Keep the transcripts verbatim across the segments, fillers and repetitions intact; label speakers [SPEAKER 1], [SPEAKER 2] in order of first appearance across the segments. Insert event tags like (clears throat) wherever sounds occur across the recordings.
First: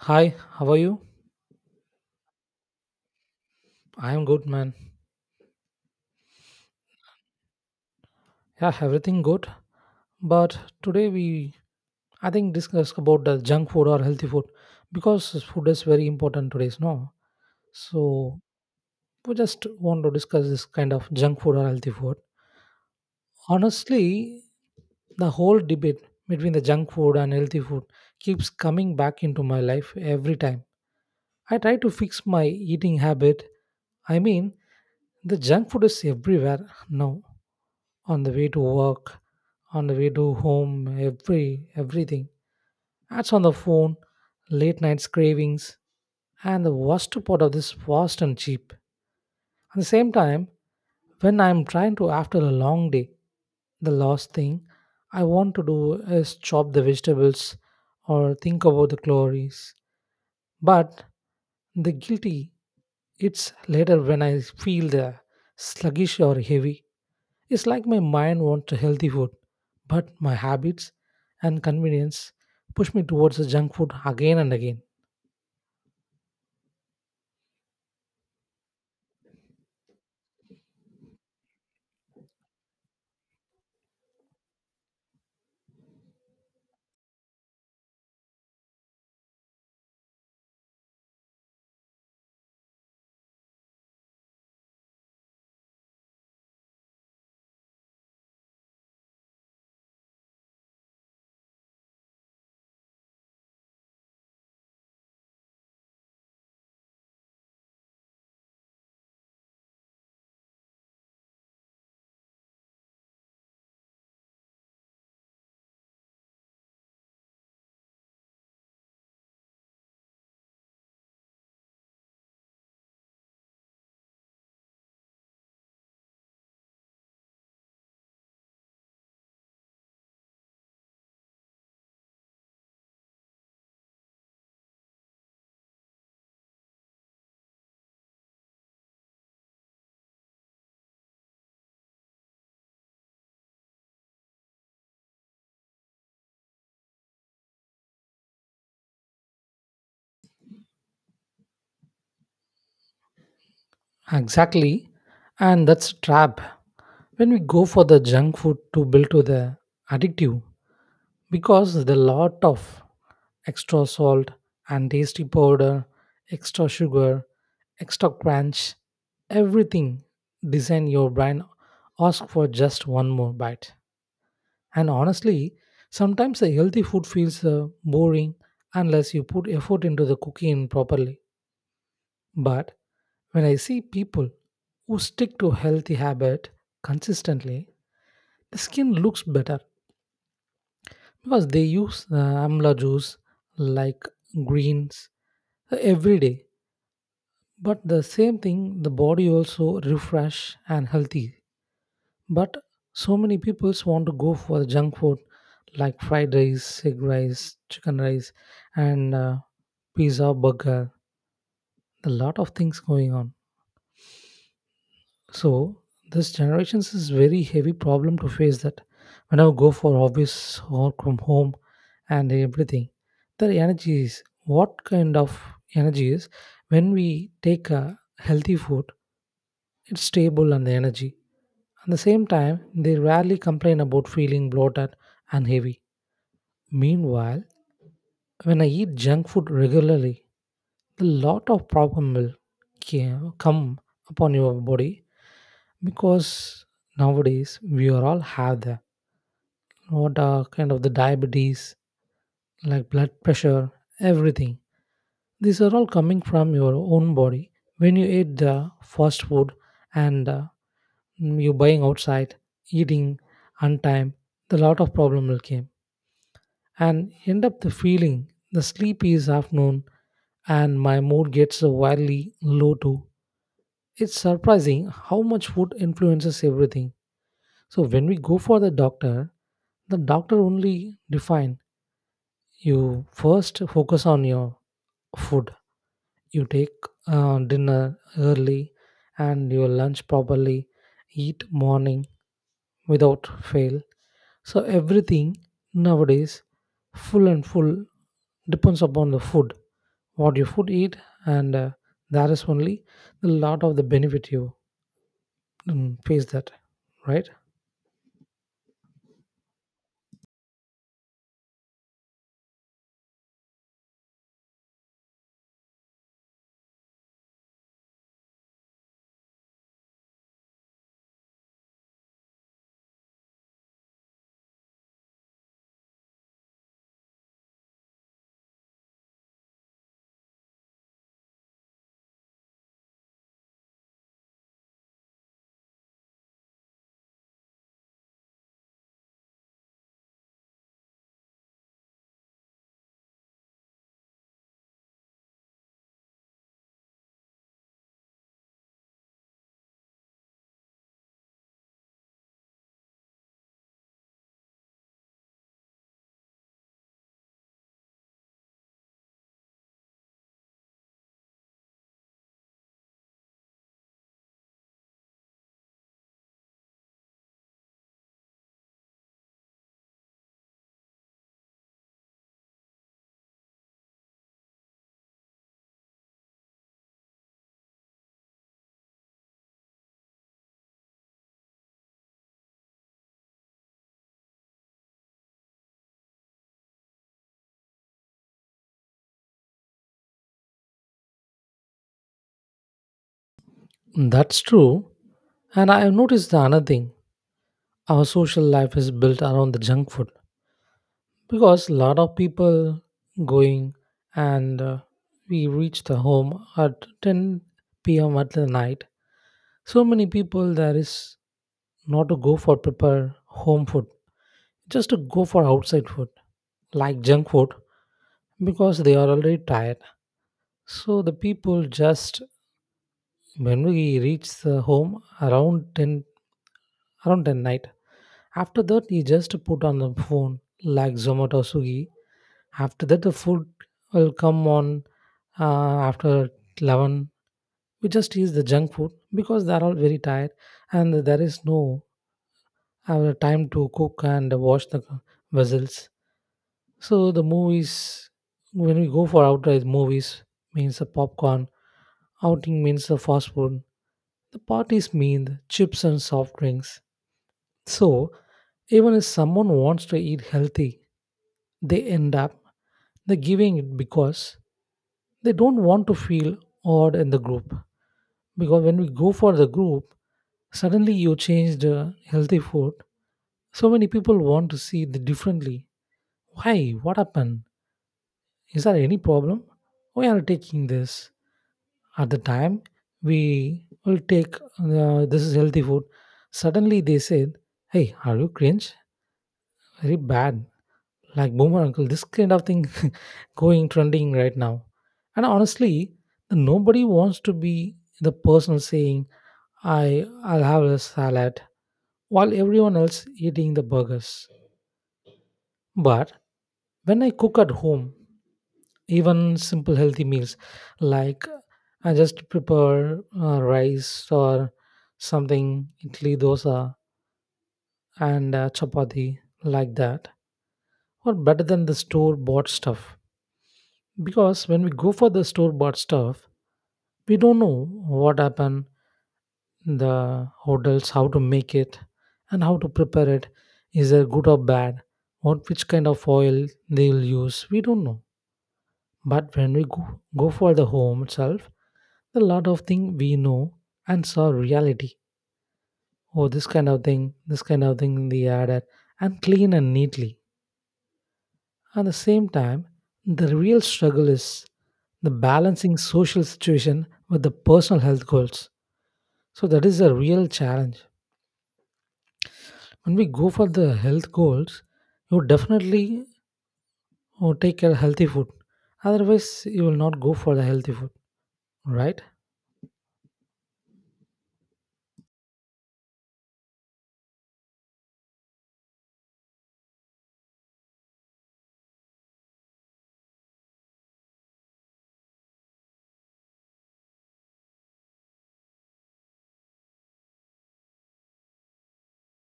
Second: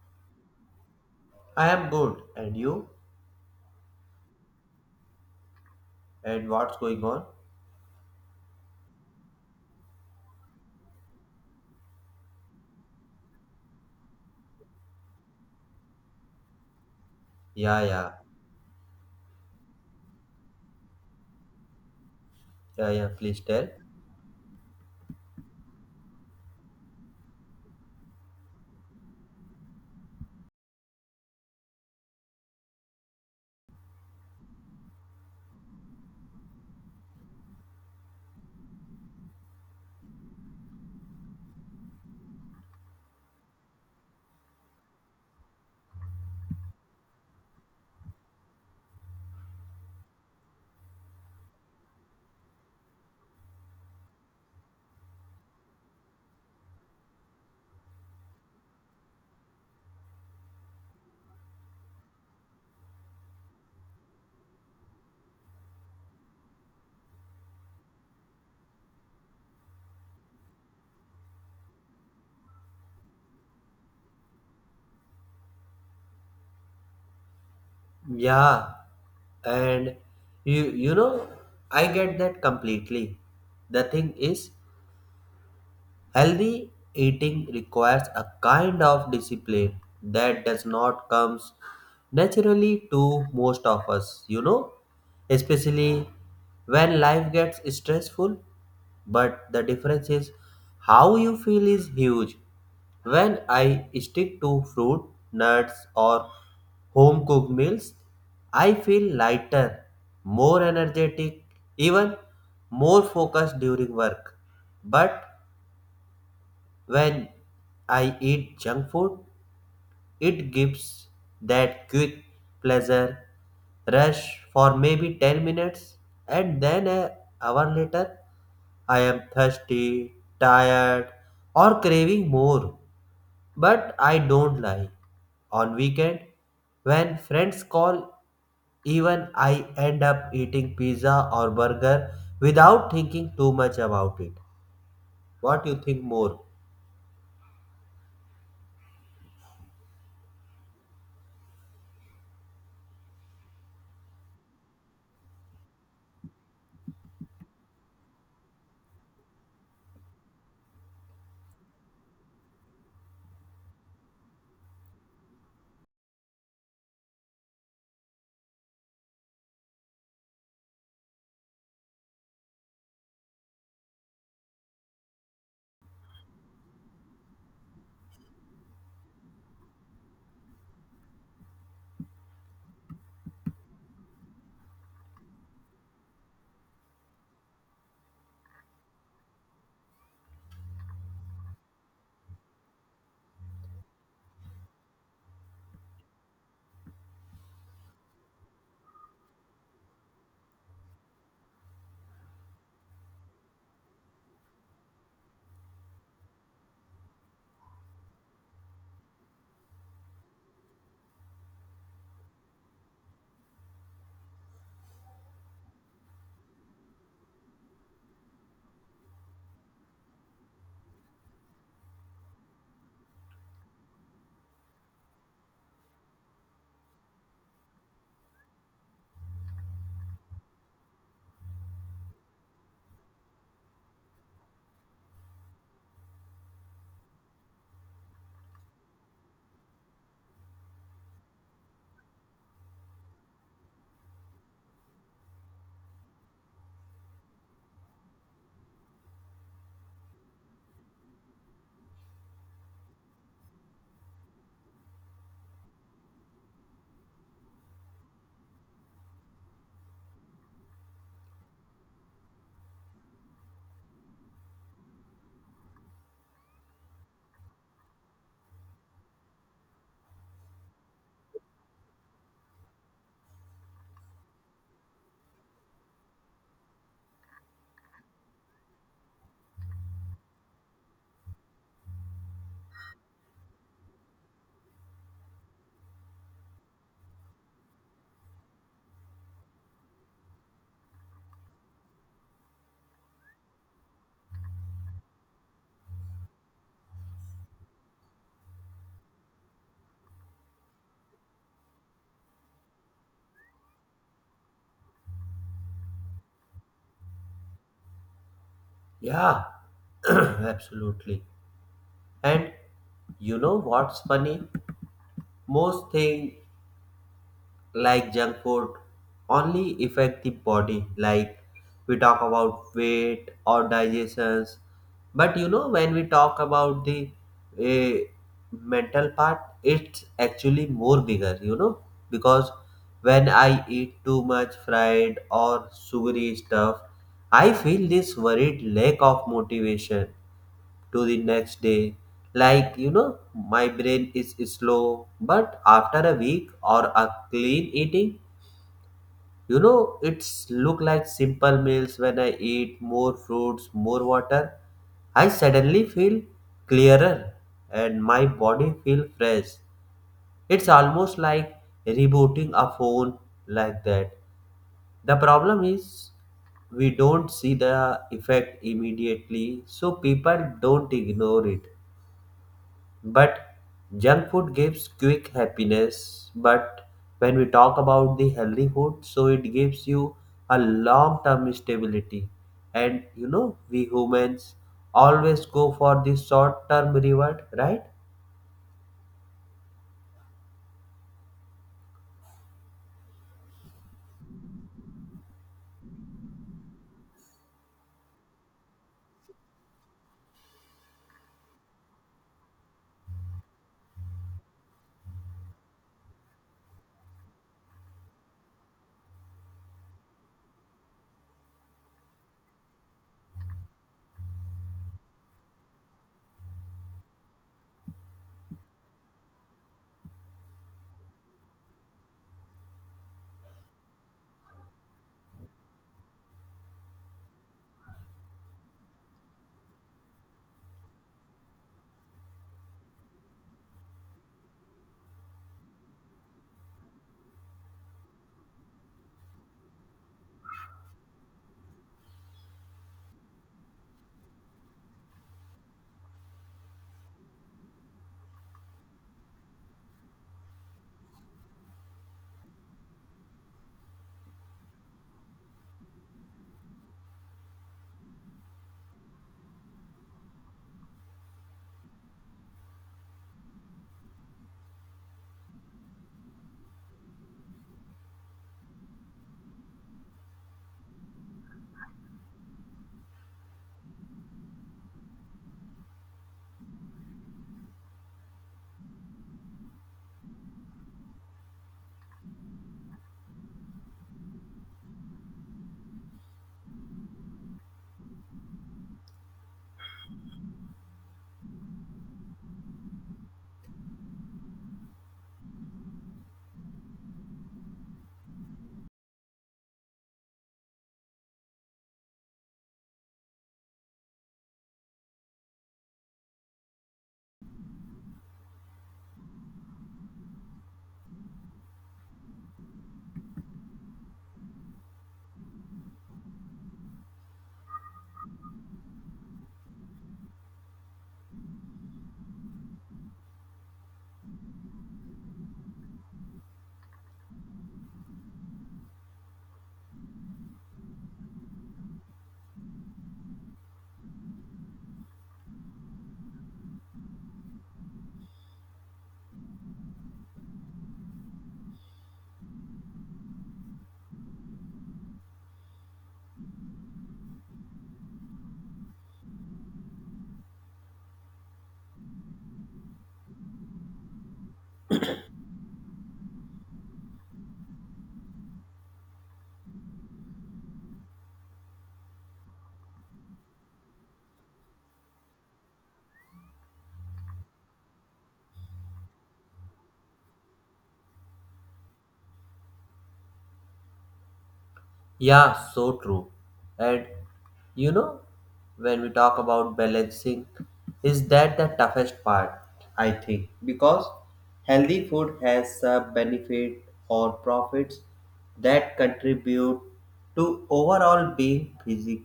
[SPEAKER 1] Hi, how are you?
[SPEAKER 2] I am good. And you?
[SPEAKER 1] I am good, man.
[SPEAKER 2] And what's going on?
[SPEAKER 1] Yeah, everything good. But today we, I think, discuss about the junk food or healthy food because food is very important today's no.
[SPEAKER 2] Yeah, yeah,
[SPEAKER 1] So we just want to discuss this kind of junk food or healthy food.
[SPEAKER 2] yeah, yeah, please tell.
[SPEAKER 1] Honestly, the whole debate between the junk food and healthy food keeps coming back into my life every time. I try to fix my eating habit. I mean, the junk food is everywhere now on the way to work, on the way to home, every everything. Ads on the phone, late nights cravings, and the worst part of this fast and cheap. At the same time, when I'm trying to after a long day, the last thing I want to do is chop the vegetables or think about the calories. But the guilty it's later when I feel the sluggish or heavy. It's like my mind wants a healthy food, but my habits and convenience push me towards the junk food again and again.
[SPEAKER 2] Yeah, and you, you know, I get that completely. The thing is, healthy eating requires a kind of discipline that does not comes naturally to most of us, you know, especially when life gets stressful. But the difference is how you feel is huge. When I stick to fruit, nuts, or home cooked meals, I feel lighter, more energetic, even more focused during work. But when I eat junk food, it gives that quick pleasure rush for maybe ten minutes, and then an hour later, I am thirsty, tired, or craving more. But I don't lie. On weekend, when friends call, even I end up eating pizza or burger without thinking too much about it. What you think more?
[SPEAKER 1] Exactly, and that's a trap. When we go for the junk food to build to the addictive, because the lot of extra salt and tasty powder, extra sugar, extra crunch, everything design your brain ask for just one more bite. And honestly, sometimes the healthy food feels uh, boring unless you put effort into the cooking properly. But when I see people who stick to healthy habit consistently, the skin looks better because they use uh, amla juice like greens uh, every day. But the same thing, the body also refresh and healthy. But so many people want to go for the junk food like fried rice, egg rice, chicken rice, and uh, pizza, burger. A lot of things going on. So this generations is very heavy problem to face that when I go for office or from home and everything, the energy is what kind of energy is when we take a healthy food, it's stable and the energy. At the same time, they rarely complain about feeling bloated and heavy. Meanwhile, when I eat junk food regularly, a lot of problem will ca- come upon your body because nowadays we are all have that. What are kind of the diabetes, like blood pressure, everything. These are all coming from your own body when you eat the fast food and uh, you buying outside, eating on time. The lot of problem will come. And end up the feeling the sleepy is afternoon and my mood gets wildly low too. It's surprising how much food influences everything. So when we go for the doctor, the doctor only define you first focus on your food. You take uh, dinner early and your lunch properly, eat morning without fail. So everything nowadays, full and full, depends upon the food, what you food eat, and uh, that is only a lot of the benefit you mm, face that, right?
[SPEAKER 2] Yeah, (clears throat) absolutely. And you know what's funny? Most things like junk food only affect the body. Like we talk about weight or digestions, but you know when we talk about the uh, mental part, it's actually more bigger. You know, because when I eat too much fried or sugary stuff, I feel this worried lack of motivation to the next day. Like, you know, my brain is slow, but after a week or a clean eating, you know, it's look like simple meals when I eat more fruits, more water. I suddenly feel clearer and my body feel fresh. It's almost like rebooting a phone like that. The problem is we don't see the effect immediately, so people don't ignore it. But junk food gives quick happiness. But when we talk about the healthy food, so it gives you a long term stability. And you know, we humans always go for the short term reward, right?
[SPEAKER 1] Mm, That's true. And I have noticed the another thing. Our social life is built around the junk food. Because a lot of people going and uh, we reach the home at ten p m at the night. So many people there is not to go for prepare home food, just to go for outside food like junk food because they are already tired. So the people just when we reach the home around ten around ten night. After that, you just put on the phone like Zomato Sugi after that, the food will come on uh, after eleven. We just eat the junk food because they are all very tired and there is no uh, time to cook and wash the vessels. So the movies, when we go for outright movies, means the popcorn. Outing means the fast food. The parties mean the chips and soft drinks. So even if someone wants to eat healthy, they end up the giving it because they don't want to feel odd in the group because when we go for the group, suddenly you change the healthy food. So many people want to see the differently. Why? What happened? Is there any problem? We are taking this? At the time, we will take uh, this is healthy food. Suddenly they said, "Hey, are you cringe? Very bad." Like boomer uncle this kind of thing (laughs) going trending right now and honestly nobody wants to be the person saying i i'll have a salad while everyone else eating the burgers. But when I cook at home, even simple healthy meals, like I just prepare uh, rice or something, idli dosa and uh, chapati, like that or better than the store bought stuff. Because when we go for the store bought stuff we don't know what happened, the hotels how to make it and how to prepare it, is it good or bad, what which kind of oil they will use we don't know. But when we go, go for the home itself, a lot of thing we know and saw reality. Oh, this kind of thing this kind of thing they added, and clean and neatly. At the same time, the real struggle is the balancing social situation with the personal health goals. So that is a real challenge. When we go for the health goals you definitely uh, take a healthy food, otherwise you will not go for the healthy food, right?
[SPEAKER 2] Yeah, so true. And you know, when we talk about balancing, is that the toughest part, I think, because healthy food has a benefit or profits that contribute to overall being physical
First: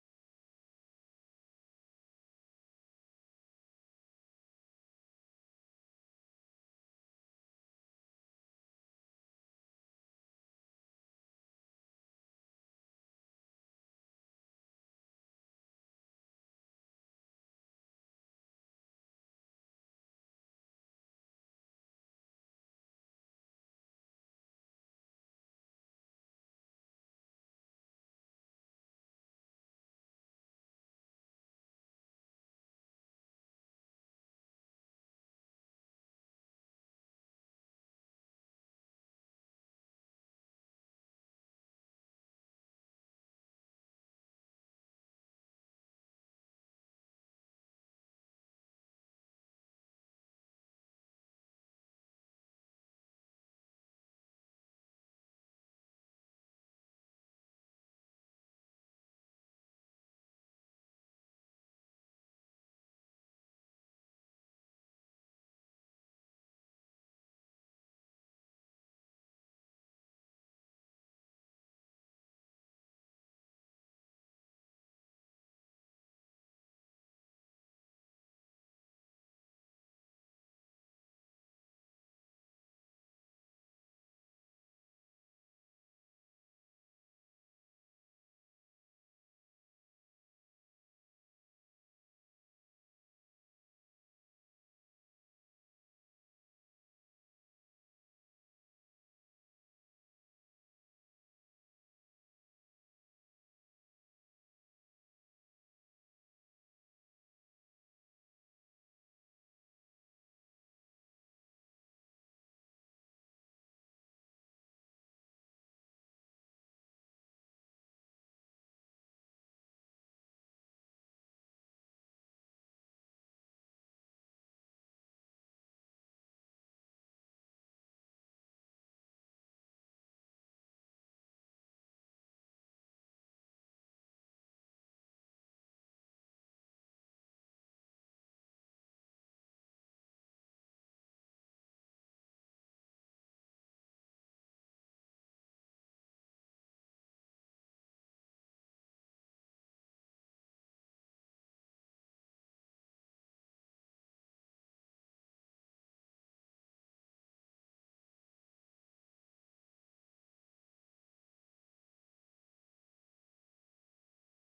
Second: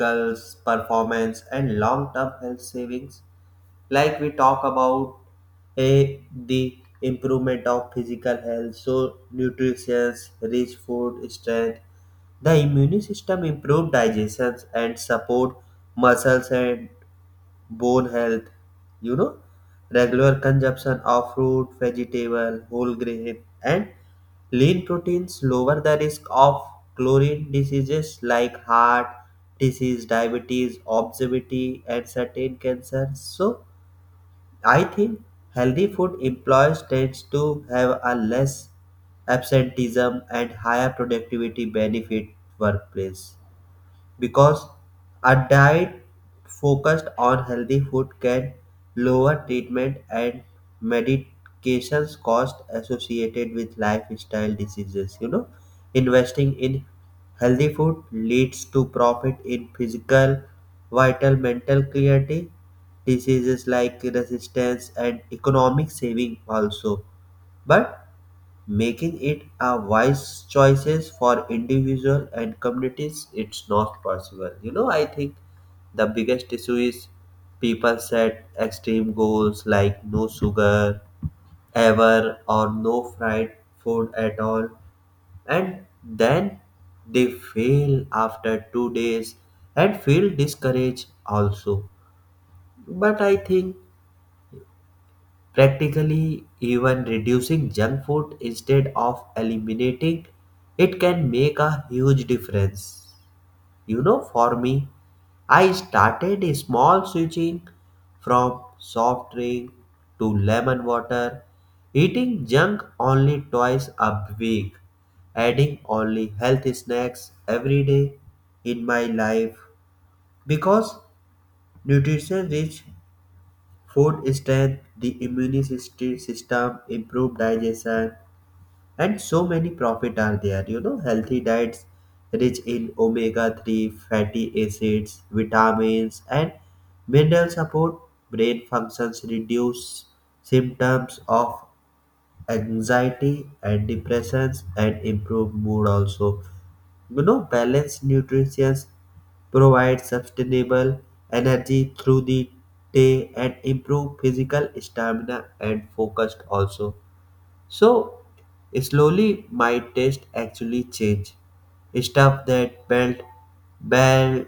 [SPEAKER 2] performance and long-term health savings, like we talk about a the improvement of physical health, so nutrition rich food strength the immune system, improve digestion and support muscles and bone health. You know, regular consumption of fruit, vegetable, whole grain, and lean proteins lower the risk of chlorine diseases like heart disease, diabetes, obesity, and certain cancers. So I think healthy food employers tends to have a less absenteeism and higher productivity benefit workplace, because a diet focused on healthy food can lower treatment and medications cost associated with lifestyle diseases. You know, investing in healthy food leads to profit in physical vital, mental clarity, diseases like resistance, and economic saving also. But making it a wise choices for individual and communities, it's not possible. You know, I think the biggest issue is people set extreme goals like no sugar ever or no fried food at all, and then they fail after two days and feel discouraged also. But I think practically, even reducing junk food instead of eliminating it can make a huge difference. You know, for me, I started a small switching from soft drink to lemon water, eating junk only twice a week, adding only healthy snacks every day in my life, because nutrition rich food strength, the immune syst- system, improved digestion, and so many profit are there. You know, healthy diets rich in omega three fatty acids, vitamins, and mineral support brain functions, reduce symptoms of anxiety and depressions and improve mood also. You know, balanced nutrition provides sustainable energy through the day and improve physical stamina and focus also. So slowly my taste actually changed. Stuff that felt bad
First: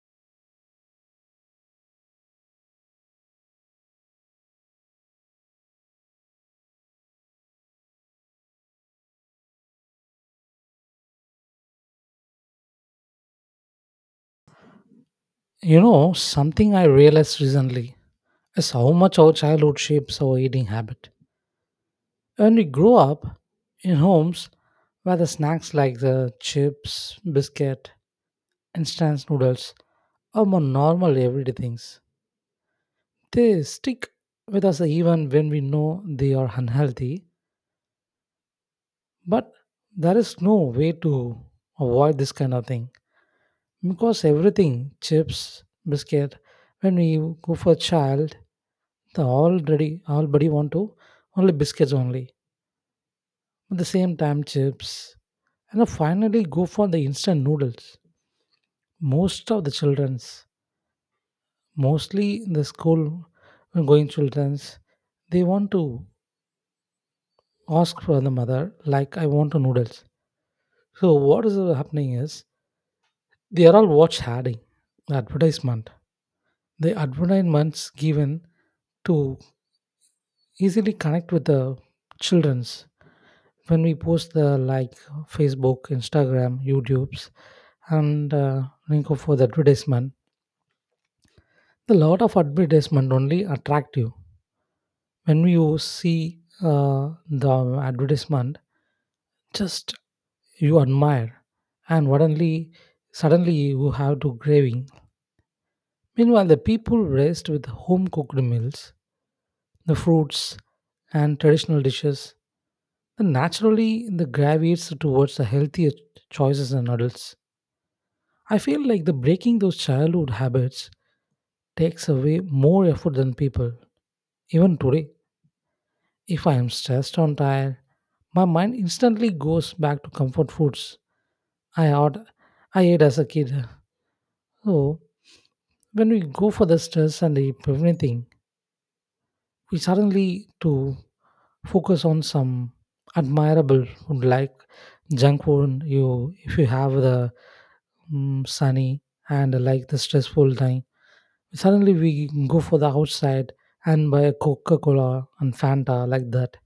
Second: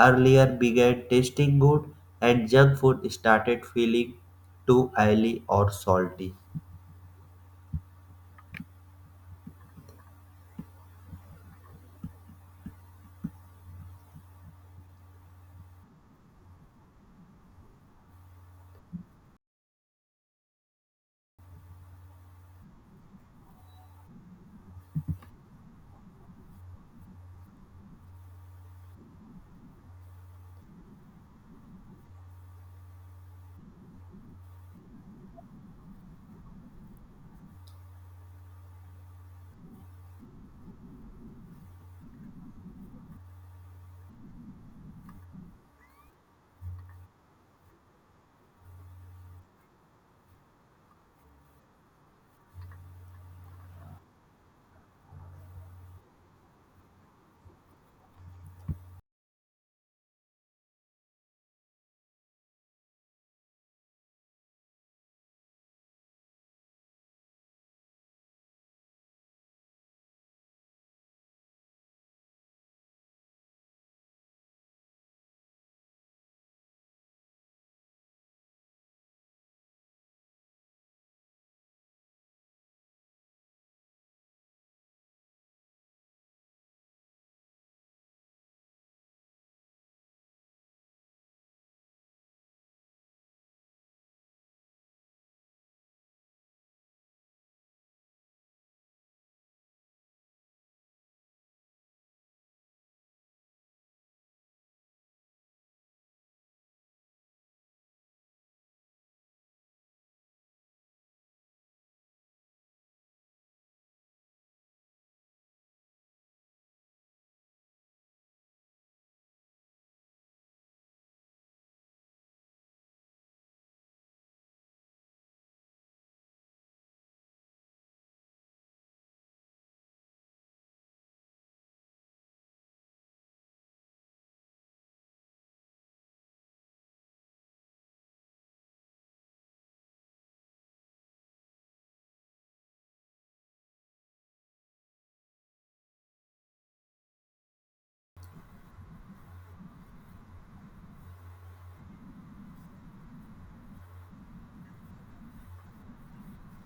[SPEAKER 2] earlier began tasting good and junk food started feeling too oily or salty.
[SPEAKER 1] You know something I realized recently is how much our childhood shapes our eating habit. When we grow up in homes where the snacks like the chips, biscuit, instant noodles are more normal everyday things, they stick with us even when we know they are unhealthy. But there is no way to avoid this kind of thing because everything chips, biscuit. When we go for child, the already already want to only biscuits only. At the same time, chips, and then finally go for the instant noodles. Most of the childrens, mostly the school going childrens, they want to ask for the mother like I want a noodles. So what is happening is they are all watch adding advertisement, the advertisements given to easily connect with the children's when we post the like facebook instagram youtube's and uh, link up for the advertisement. The lot of advertisement only attract you when you see uh, the advertisement, just you admire and suddenly suddenly you have to craving. Meanwhile, the people raised with home cooked meals, the fruits and traditional dishes, then naturally the gravitates towards the healthier choices in adults. I feel like the breaking those childhood habits takes away more effort than people. Even today, if I am stressed or tired, my mind instantly goes back to comfort foods I had, I ate as a kid. So when we go for the stress and the everything, we suddenly to focus on some admirable food like junk food you if you have the mm sunny and like the stressful time, suddenly we go for the outside and buy a coca-cola and fanta like that,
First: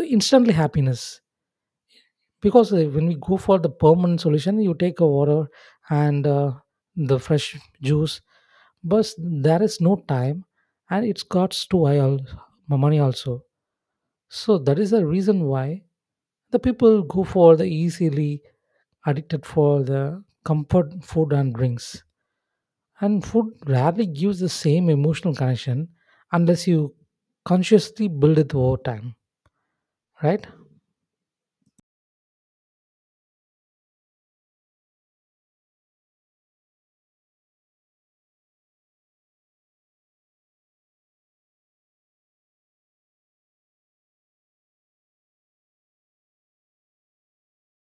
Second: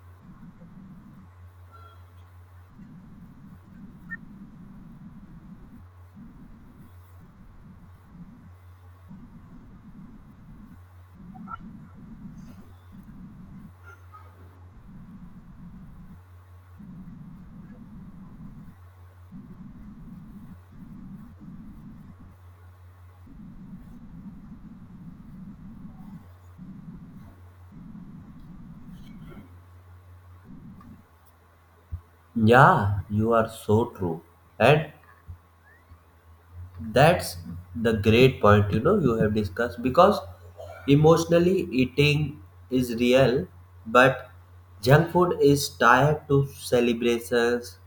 [SPEAKER 1] the instantly happiness. Because uh, when we go for the permanent solution you take a water and uh, the fresh juice, but there is no time and it's costs too high al- money also. So that is the reason why the people go for the easily addicted for the comfort food and drinks. And food rarely gives the same emotional connection unless you consciously build it over time, right?
[SPEAKER 2] Yeah, you are so true. And that's the great point, you know, you have discussed, because emotionally eating is real, but junk food is tied to celebrations,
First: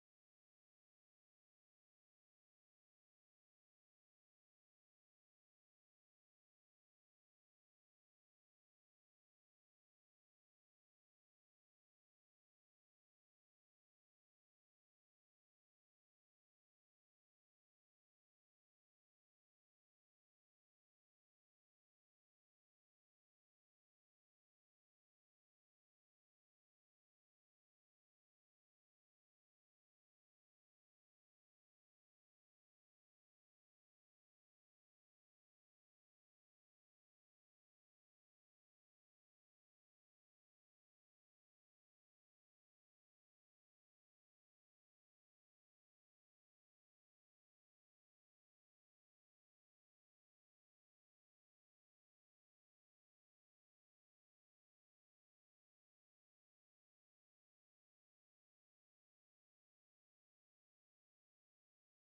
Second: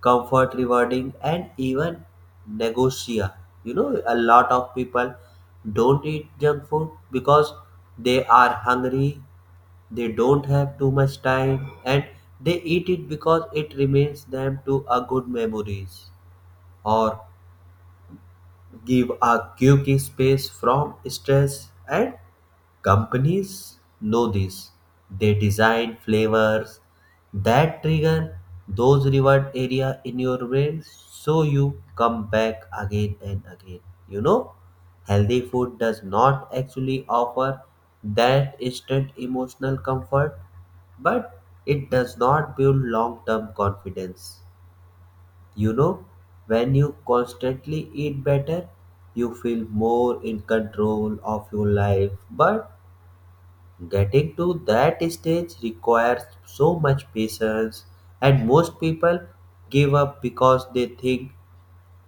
[SPEAKER 2] comfort rewarding, and even negotia. You know, a lot of people don't eat junk food because they are hungry, they don't have too much time, and they eat it because it remains them to a good memories or give a quick space from stress. And companies know this. They design flavors that trigger those reward area in your brain so you come back again and again. You know, healthy food does not actually offer that instant emotional comfort, but it does not build long term confidence. You know, when you constantly eat better, you feel more in control of your life. But getting to that stage requires so much patience, and most people give up because they think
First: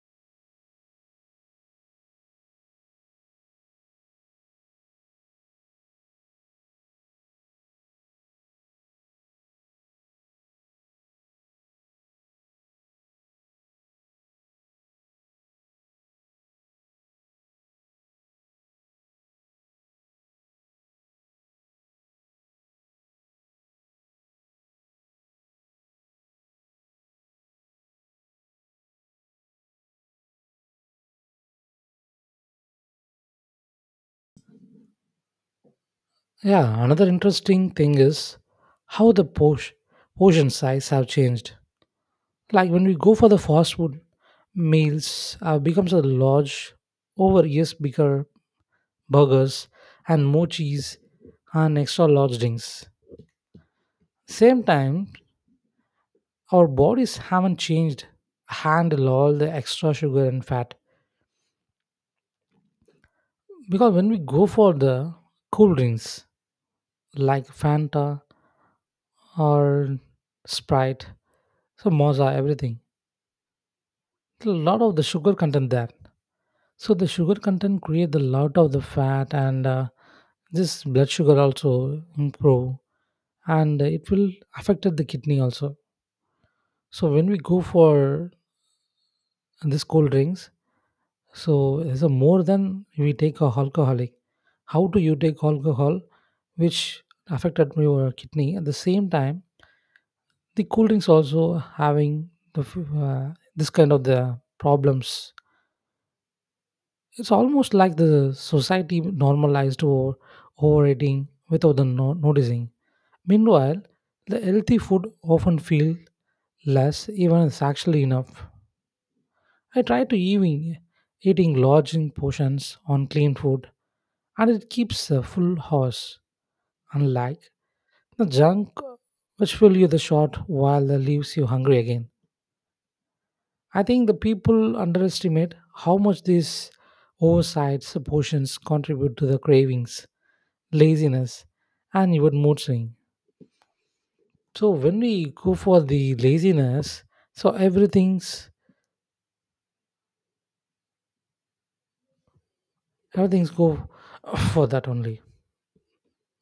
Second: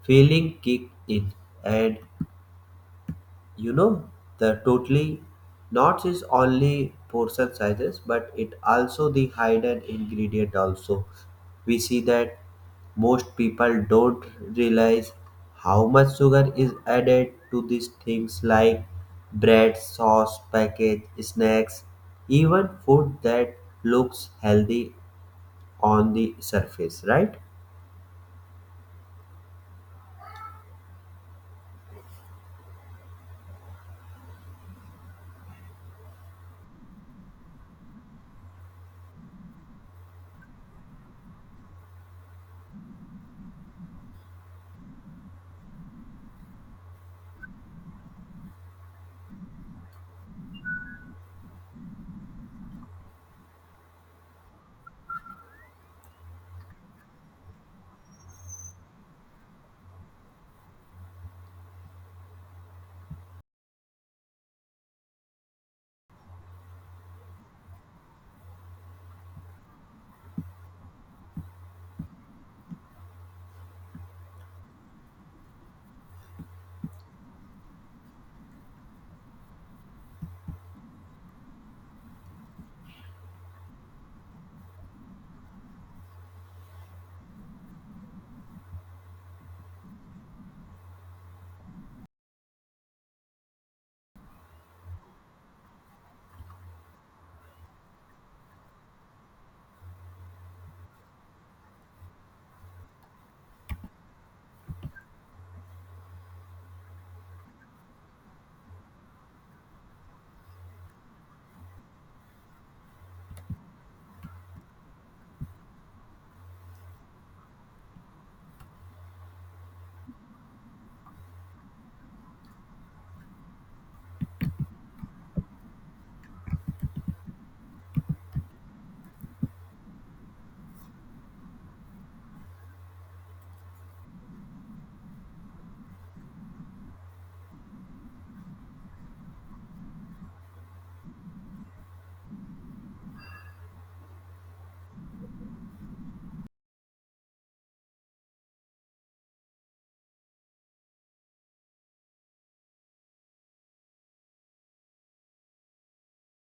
[SPEAKER 2] feeling kicked in. And you know, the totally not is only portion sizes, but it also the hidden ingredient also. We see that most people don't realize how much sugar is added to these things like bread, sauce, package, snacks, even food that looks healthy on the surface, right?
[SPEAKER 1] Yeah, another interesting thing is how the posh, portion size have changed. Like when we go for the fast food meals, uh, becomes a large, over years bigger burgers and more cheese and extra large drinks. Same time, our bodies haven't changed handle all the extra sugar and fat. Because when we go for the cool drinks like fanta or sprite so moza everything, a lot of the sugar content there, so the sugar content create a lot of the fat and uh, this blood sugar also improve and it will affect the kidney also. So when we go for this cold drinks, so, so more than we take a alcoholic, how do you take alcohol, which affected your kidney? At the same time, the cool drinks also having the f- uh, this kind of the problems. It's almost like the society normalized over overeating without the no- noticing. Meanwhile, the healthy food often feel less, even it's actually enough. I try to even eating large in portions on clean food and it keeps a full house, unlike the junk which fill you the short while that leaves you hungry again. I think the people underestimate how much these oversized portions contribute to the cravings, laziness, and even mood swing. So when we go for the laziness, so everything's everything's go for that only.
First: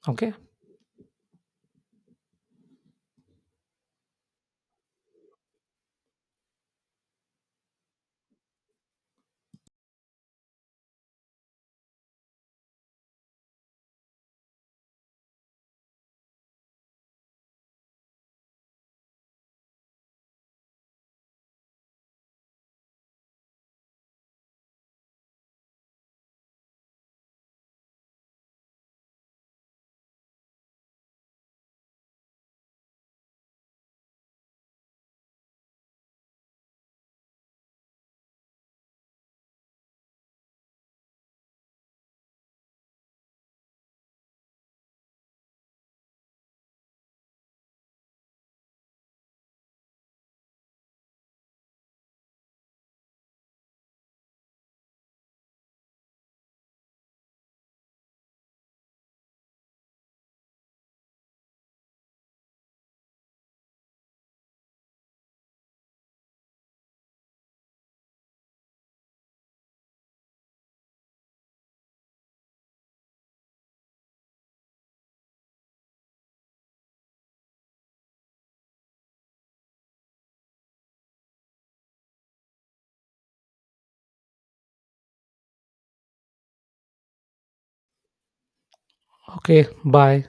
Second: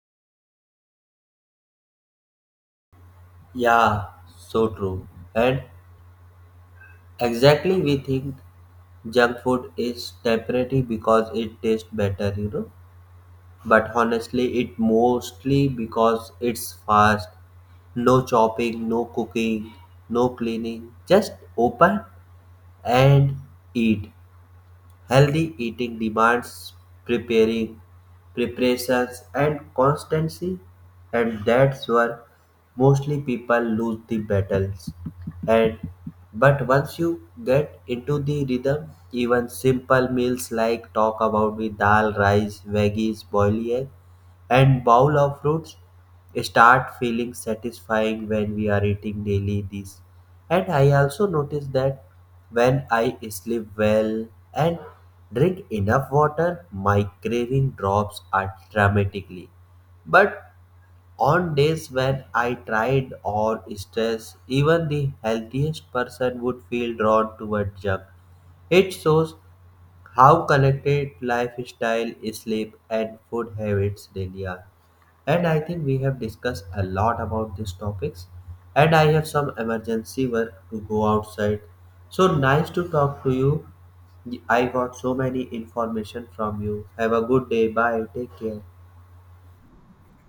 [SPEAKER 1] Okay.
[SPEAKER 2] Yeah, so true. And exactly, we think junk food is temporary because it tastes better, you know. But honestly, it mostly because it's fast. No chopping, no cooking, no cleaning. Just open and eat. Healthy eating demands preparing, preparations, and constancy, and that's where mostly people lose the battles. And but once you get into the rhythm, even simple meals like talk about with dal, rice, veggies, boiled, egg, and bowl of fruits start feeling satisfying when we are eating daily these. And I also notice that when I sleep well and drink enough water my craving drops are dramatically. But on days when I tried or stress, even the healthiest person would feel drawn toward junk. It shows how connected lifestyle sleep and food habits really are. And I think we have discussed a lot about these topics. And I have some emergency work to go outside. So nice to talk to you. I got so many information from you. Have a good day. Bye. Take care.
[SPEAKER 1] Okay. Bye.